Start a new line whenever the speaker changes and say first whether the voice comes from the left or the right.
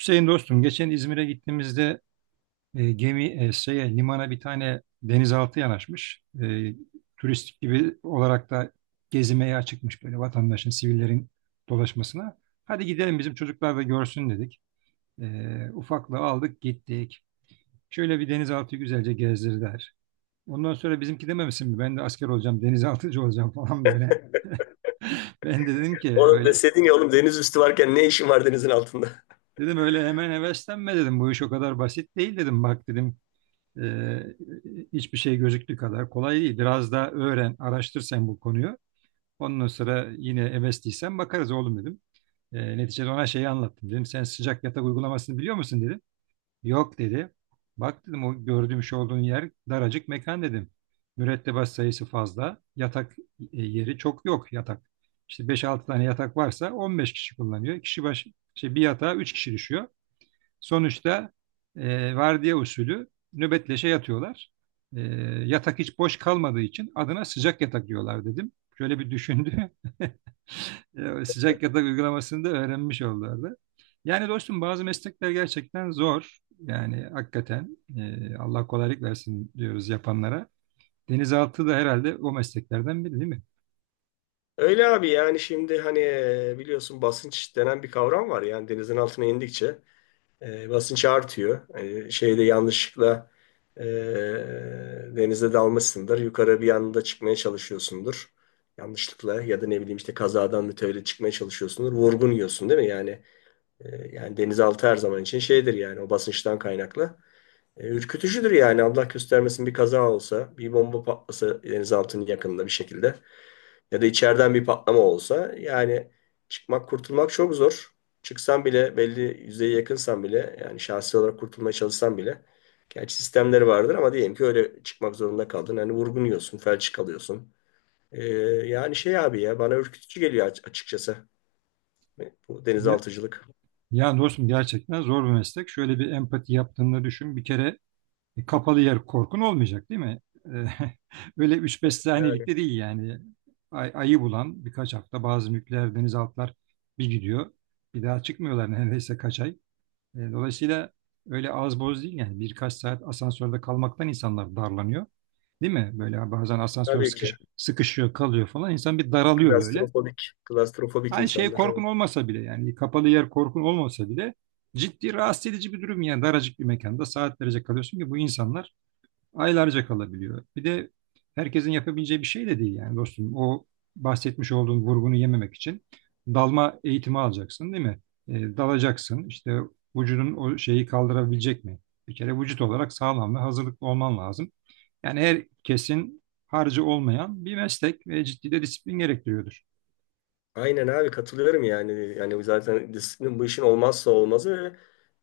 right: Hüseyin dostum, geçen İzmir'e gittiğimizde gemi şeye, limana bir tane denizaltı yanaşmış. Turistik gibi olarak da gezmeye açıkmış böyle vatandaşın, sivillerin dolaşmasına. Hadi gidelim bizim çocuklar da görsün dedik. Ufaklığı aldık gittik. Şöyle bir denizaltı güzelce gezdirdiler. Ondan sonra bizimki dememişsin mi? Ben de asker olacağım, denizaltıcı olacağım falan böyle. Ben de dedim ki
left: Oğlum
right: öyle.
left: deseydin ya oğlum deniz üstü varken ne işin var denizin altında?
right: Dedim öyle hemen heveslenme dedim. Bu iş o kadar basit değil dedim. Bak dedim. Ee, hiçbir şey gözüktüğü kadar kolay değil. Biraz daha öğren, araştır sen bu konuyu. Ondan sonra yine MS'liysen bakarız oğlum dedim. Neticede ona şeyi anlattım. Dedim sen sıcak yatak uygulamasını biliyor musun dedim. Yok dedi. Bak dedim o gördüğüm şu olduğun yer daracık mekan dedim. Mürettebat sayısı fazla. Yatak yeri çok yok yatak. İşte beş altı tane yatak varsa 15 kişi kullanıyor. Kişi başı şey, bir yatağa 3 kişi düşüyor. Sonuçta vardiya usulü nöbetleşe yatıyorlar. E, yatak hiç boş kalmadığı için adına sıcak yatak diyorlar dedim. Şöyle bir düşündü. sıcak yatak uygulamasını da öğrenmiş oldulardı. Yani dostum bazı meslekler gerçekten zor. Yani hakikaten Allah kolaylık versin diyoruz yapanlara. Denizaltı da herhalde o mesleklerden biri değil mi?
left: Öyle abi yani şimdi hani biliyorsun basınç denen bir kavram var. Yani denizin altına indikçe basınç artıyor. Şeyde yanlışlıkla e, denize dalmışsındır. Yukarı bir anda çıkmaya çalışıyorsundur. Yanlışlıkla ya da ne bileyim işte kazadan mütevellit çıkmaya çalışıyorsundur. Vurgun yiyorsun değil mi? Yani yani denizaltı her zaman için şeydir yani o basınçtan kaynaklı. Ürkütücüdür yani Allah göstermesin bir kaza olsa, bir bomba patlasa denizaltının yakınında bir şekilde ya da içeriden bir patlama olsa yani çıkmak kurtulmak çok zor. Çıksan bile belli yüzeye yakınsan bile yani şahsi olarak kurtulmaya çalışsan bile gerçi sistemleri vardır ama diyelim ki öyle çıkmak zorunda kaldın. Hani vurgunuyorsun, felç kalıyorsun. E, Yani şey abi ya bana ürkütücü geliyor açıkçası. Bu
right: Ya,
left: denizaltıcılık.
right: ya dostum gerçekten zor bir meslek. Şöyle bir empati yaptığını düşün. Bir kere kapalı yer korkun olmayacak değil mi? E, Öyle üç beş
left: Yani
right: saniyelik de değil yani. Ayı bulan birkaç hafta bazı nükleer denizaltılar bir gidiyor. Bir daha çıkmıyorlar neredeyse kaç ay. Dolayısıyla öyle az boz değil yani. Birkaç saat asansörde kalmaktan insanlar darlanıyor. Değil mi? Böyle bazen asansör
left: tabii ki
right: sıkışıyor kalıyor falan. İnsan bir daralıyor böyle.
left: klastrofobik, klastrofobik
right: Hani şey
left: insanlar.
right: korkun
left: Evet.
right: olmasa bile yani kapalı yer korkun olmasa bile ciddi rahatsız edici bir durum yani daracık bir mekanda saatlerce kalıyorsun ki bu insanlar aylarca kalabiliyor. Bir de herkesin yapabileceği bir şey de değil yani dostum. O bahsetmiş olduğun vurgunu yememek için dalma eğitimi alacaksın değil mi? Dalacaksın İşte vücudun o şeyi kaldırabilecek mi? Bir kere vücut olarak sağlam ve hazırlıklı olman lazım. Yani herkesin harcı olmayan bir meslek ve ciddi de disiplin gerektiriyordur.
left: Aynen abi katılıyorum yani. Yani zaten disiplin bu işin olmazsa olmazı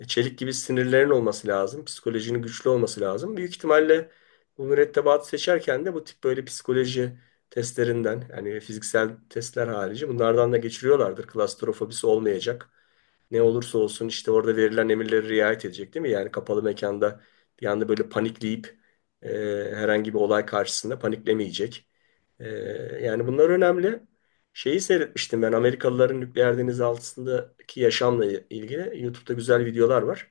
left: ve çelik gibi sinirlerin olması lazım. Psikolojinin güçlü olması lazım. Büyük ihtimalle bu mürettebatı seçerken de bu tip böyle psikoloji testlerinden yani fiziksel testler harici bunlardan da geçiriyorlardır. Klastrofobisi olmayacak, ne olursa olsun işte orada verilen emirlere riayet edecek değil mi? Yani kapalı mekanda bir anda böyle panikleyip e, herhangi bir olay karşısında paniklemeyecek. E, Yani bunlar önemli. Şeyi seyretmiştim ben, Amerikalıların nükleer deniz altındaki yaşamla ilgili YouTube'da güzel videolar var.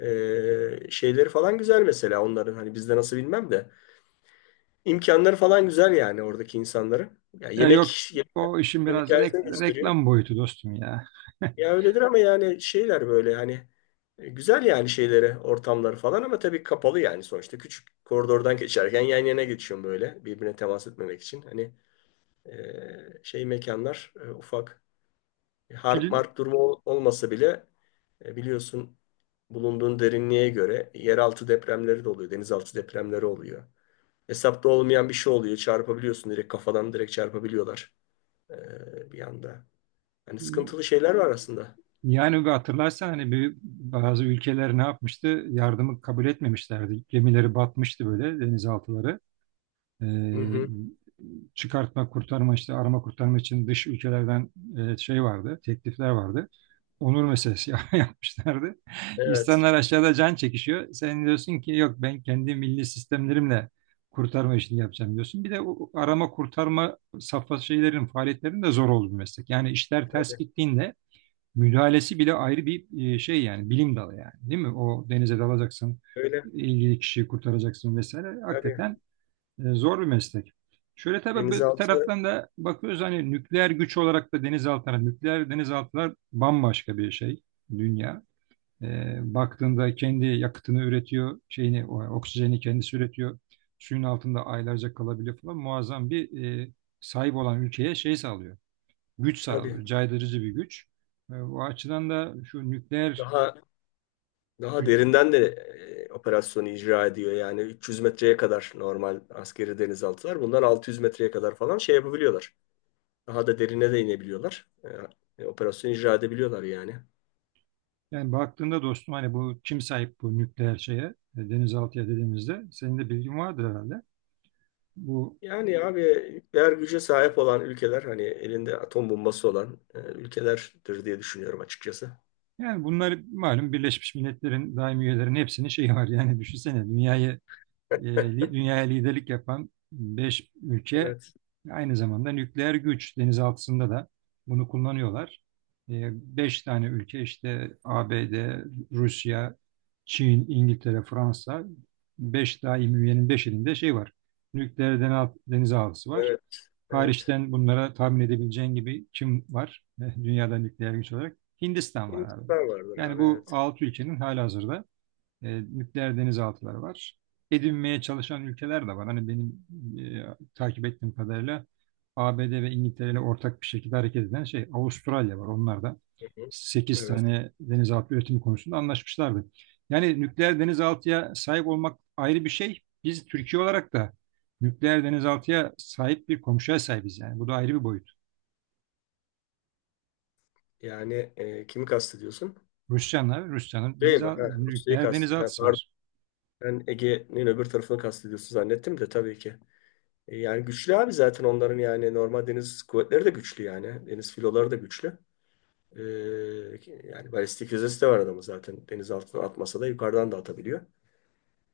left: Şeyleri falan güzel mesela onların, hani bizde nasıl bilmem de imkanları falan güzel yani oradaki insanların. Ya
right: Ya yok
left: yemek yemek,
right: o işin
left: yemek
right: biraz
left: gösteriyor.
right: reklam boyutu dostum ya.
left: Ya öyledir ama yani şeyler böyle hani güzel yani şeyleri ortamları falan, ama tabii kapalı yani sonuçta küçük koridordan geçerken yan yana geçiyorum böyle birbirine temas etmemek için. Hani şey mekanlar ufak. E, harp
right: Film
left: marp durumu olmasa bile biliyorsun bulunduğun derinliğe göre yeraltı depremleri de oluyor, denizaltı depremleri oluyor. Hesapta olmayan bir şey oluyor, çarpabiliyorsun direkt kafadan, direkt çarpabiliyorlar bir anda. Hani sıkıntılı şeyler var aslında.
right: Yani bu hatırlarsan hani bazı ülkeler ne yapmıştı? Yardımı kabul etmemişlerdi. Gemileri batmıştı böyle denizaltıları. Ee,
left: Hı hı.
right: çıkartma, kurtarma işte arama kurtarma için dış ülkelerden şey vardı, teklifler vardı. Onur meselesi yapmışlardı.
left: Evet.
right: İnsanlar aşağıda can çekişiyor. Sen diyorsun ki yok ben kendi milli sistemlerimle kurtarma işini yapacağım diyorsun. Bir de o arama kurtarma safhası şeylerin faaliyetlerinin de zor olduğu bir meslek. Yani işler ters
left: Tabii,
right: gittiğinde müdahalesi bile ayrı bir şey yani bilim dalı yani değil mi? O denize dalacaksın,
left: öyle.
right: ilgili kişiyi kurtaracaksın vesaire.
left: Tabii.
right: Hakikaten zor bir meslek. Şöyle tabii bir
left: Denizaltı
right: taraftan da bakıyoruz hani nükleer güç olarak da denizaltılar, nükleer denizaltılar bambaşka bir şey dünya. Baktığında kendi yakıtını üretiyor, şeyini, oksijeni kendisi üretiyor. Suyun altında aylarca kalabiliyor falan. Muazzam bir e, sahip olan ülkeye şey sağlıyor, güç
left: tabii
right: sağlıyor, caydırıcı bir güç. O açıdan da şu nükleer
left: daha daha
right: gü-
left: derinden de operasyonu icra ediyor. Yani 300 metreye kadar normal askeri denizaltılar. Bunlar 600 metreye kadar falan şey yapabiliyorlar. Daha da derine de inebiliyorlar. Operasyonu icra edebiliyorlar yani.
right: yani baktığında dostum hani bu kim sahip bu nükleer şeye denizaltıya dediğimizde senin de bilgin vardır herhalde. Bu
left: Yani abi nükleer güce sahip olan ülkeler hani elinde atom bombası olan ülkelerdir diye düşünüyorum açıkçası.
right: yani bunlar malum Birleşmiş Milletler'in daimi üyelerinin hepsinin şeyi var. Yani düşünsene dünyayı e, dünyaya liderlik yapan 5 ülke
left: Evet.
right: aynı zamanda nükleer güç denizaltısında da bunu kullanıyorlar. E, 5 tane ülke işte ABD, Rusya, Çin, İngiltere, Fransa. 5 daimi üyenin beşinde şey var. Nükleer denizaltısı var.
left: Evet. Evet.
right: Hariçten bunlara tahmin edebileceğin gibi kim var? Dünyada nükleer güç olarak Hindistan var abi.
left: Hindistan vardır
right: Yani
left: abi,
right: bu
left: evet.
right: 6 ülkenin halihazırda nükleer denizaltıları var. Edinmeye çalışan ülkeler de var. Hani benim takip ettiğim kadarıyla ABD ve İngiltere ile ortak bir şekilde hareket eden şey Avustralya var. Onlar da
left: Hı hı.
right: sekiz
left: Evet.
right: tane denizaltı üretimi konusunda anlaşmışlardı. Yani nükleer denizaltıya sahip olmak ayrı bir şey. Biz Türkiye olarak da nükleer denizaltıya sahip bir komşuya sahibiz yani. Bu da ayrı bir boyut.
left: Yani kimi kastediyorsun?
right: Rusya'nın
left: Değil mi? Ha, Rusya'yı
right: nükleer
left: kastediyorsun. Ha,
right: denizaltısı
left: pardon.
right: var.
left: Ben Ege'nin öbür tarafını kastediyorsun zannettim de, tabii ki. Yani güçlü abi, zaten onların yani normal deniz kuvvetleri de güçlü yani. Deniz filoları da güçlü. E, Yani balistik füzesi de var adamın zaten. Deniz altından atmasa da yukarıdan da atabiliyor.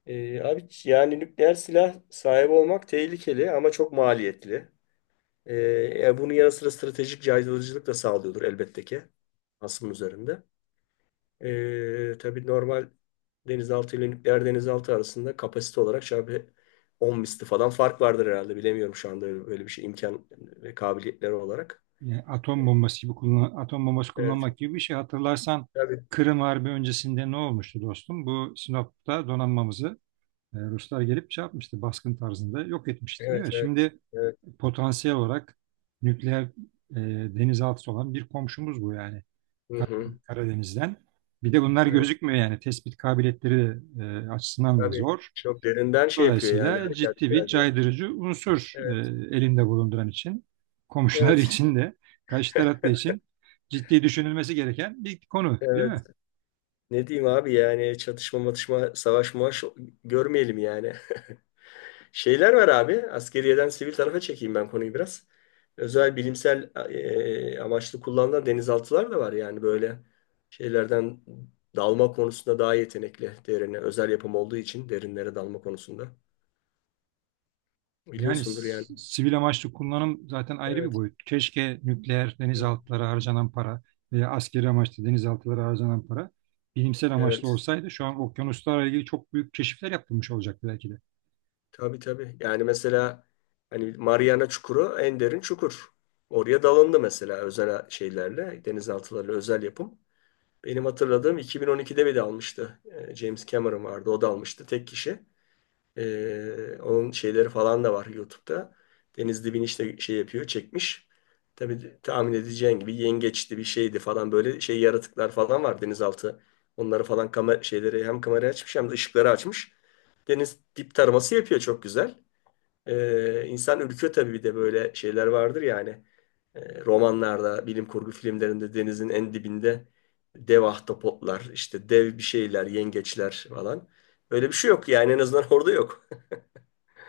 left: Abi yani nükleer silah sahibi olmak tehlikeli ama çok maliyetli. E, bunun yanı sıra stratejik caydırıcılık da sağlıyordur elbette ki hasımın üzerinde. Tabii normal denizaltı ile nükleer denizaltı arasında kapasite olarak şöyle 10 misli falan fark vardır herhalde. Bilemiyorum şu anda öyle, böyle bir şey imkan ve kabiliyetleri olarak.
right: Yani atom bombası gibi atom bombası
left: Evet,
right: kullanmak gibi bir şey. Hatırlarsan
left: tabii.
right: Kırım Harbi öncesinde ne olmuştu dostum? Bu Sinop'ta donanmamızı Ruslar gelip şey yapmıştı, baskın tarzında yok etmişti değil
left: Evet,
right: mi?
left: evet.
right: Şimdi
left: Evet.
right: potansiyel olarak nükleer e, denizaltısı olan bir komşumuz bu yani
left: Hı hı.
right: Karadeniz'den. Bir de bunlar
left: Evet.
right: gözükmüyor yani tespit kabiliyetleri de, açısından da
left: Tabii
right: zor.
left: çok derinden şey yapıyor yani,
right: Dolayısıyla ciddi
left: hareketler
right: bir
left: ediyor.
right: caydırıcı unsur
left: Evet.
right: elinde bulunduran için, komşular
left: Evet.
right: için de, karşı tarafta için ciddi düşünülmesi gereken bir konu, değil
left: Evet.
right: mi?
left: Ne diyeyim abi yani, çatışma matışma savaş muaş görmeyelim yani. Şeyler var abi. Askeriyeden sivil tarafa çekeyim ben konuyu biraz. Özel bilimsel amaçlı kullanılan denizaltılar da var. Yani böyle şeylerden dalma konusunda daha yetenekli derine. Özel yapım olduğu için derinlere dalma konusunda.
right: Yani
left: Biliyorsundur yani.
right: sivil amaçlı kullanım zaten ayrı bir
left: Evet.
right: boyut. Keşke nükleer
left: Hı.
right: denizaltılara harcanan para veya askeri amaçlı denizaltılara harcanan para bilimsel amaçlı
left: Evet.
right: olsaydı şu an okyanuslarla ilgili çok büyük keşifler yapılmış olacaktı belki de.
left: Tabii tabii. Yani mesela hani Mariana Çukuru en derin çukur. Oraya dalındı mesela özel şeylerle, denizaltılarla, özel yapım. Benim hatırladığım 2012'de bir de almıştı. James Cameron vardı. O da almıştı. Tek kişi. Onun şeyleri falan da var YouTube'da. Deniz dibini işte şey yapıyor. Çekmiş. Tabii tahmin edeceğin gibi yengeçti bir şeydi falan. Böyle şey yaratıklar falan var denizaltı. Onları falan kamera şeyleri, hem kamerayı açmış hem de ışıkları açmış. Deniz dip taraması yapıyor çok güzel. İnsan ürküyor tabii, bir de böyle şeyler vardır yani. Romanlarda, bilim kurgu filmlerinde denizin en dibinde dev ahtapotlar, işte dev bir şeyler, yengeçler falan. Öyle bir şey yok yani, en azından orada yok.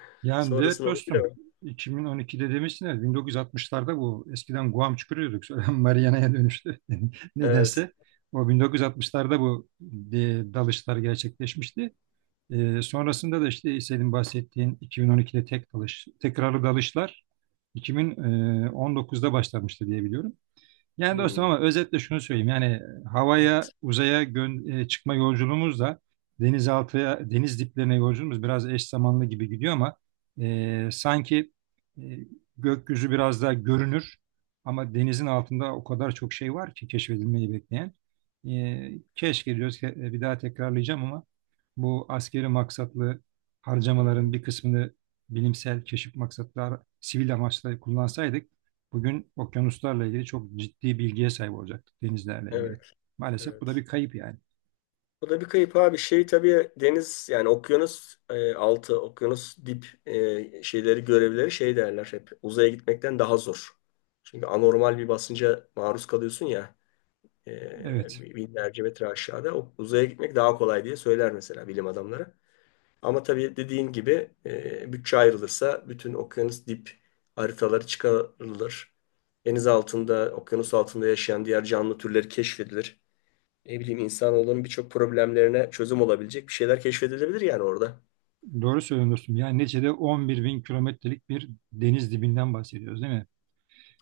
right: Yani evet
left: Sonrasını onu
right: dostum
left: bilemem.
right: 2012'de demiştin ya, 1960'larda bu eskiden Guam çukuruyorduk sonra Mariana'ya dönüştü
left: Evet.
right: nedense. O 1960'larda bu e, dalışlar gerçekleşmişti. Sonrasında da işte senin bahsettiğin 2012'de tek dalış, tekrarlı dalışlar 2019'da başlamıştı diye biliyorum. Yani dostum
left: Hmm.
right: ama özetle şunu söyleyeyim. Yani havaya,
left: Evet.
right: uzaya çıkma yolculuğumuzla denizaltıya, deniz diplerine yolculuğumuz biraz eş zamanlı gibi gidiyor ama sanki e, gökyüzü biraz daha görünür ama denizin altında o kadar çok şey var ki keşfedilmeyi bekleyen. Keşke diyoruz ki bir daha tekrarlayacağım ama bu askeri maksatlı
left: Hı
right: harcamaların
left: hı.
right: bir kısmını bilimsel keşif maksatlar, sivil amaçla kullansaydık bugün okyanuslarla ilgili çok ciddi bilgiye sahip olacaktık, denizlerle ilgili.
left: Evet.
right: Maalesef bu da
left: Evet.
right: bir kayıp yani.
left: Bu da bir kayıp abi. Şey tabii deniz yani okyanus altı, okyanus dip şeyleri görevleri şey derler hep. Uzaya gitmekten daha zor. Çünkü anormal bir basınca maruz kalıyorsun ya.
right: Evet,
left: Binlerce metre aşağıda. O, uzaya gitmek daha kolay diye söyler mesela bilim adamları. Ama tabii dediğin gibi bütçe ayrılırsa bütün okyanus dip haritaları çıkarılır. Deniz altında, okyanus altında yaşayan diğer canlı türleri keşfedilir. Ne bileyim, insanoğlunun birçok problemlerine çözüm olabilecek bir şeyler keşfedilebilir yani orada.
right: doğru söylüyorsun dostum. Yani neticede 11 bin kilometrelik bir deniz dibinden bahsediyoruz değil mi?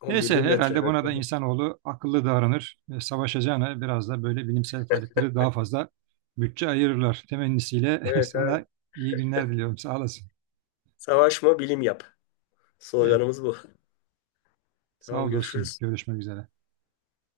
left: 11
right: Neyse
left: bin metre.
right: herhalde
left: Evet,
right: buna da
left: evet.
right: insanoğlu akıllı davranır. Savaşacağına biraz da böyle bilimsel faaliyetlere daha fazla bütçe ayırırlar. Temennisiyle
left: Evet.
right: sana iyi günler diliyorum. Sağ olasın.
left: Savaşma, bilim yap.
right: Evet,
left: Sloganımız bu.
right: sağ
left: Tamam,
right: ol dostum.
left: görüşürüz.
right: Görüşmek üzere.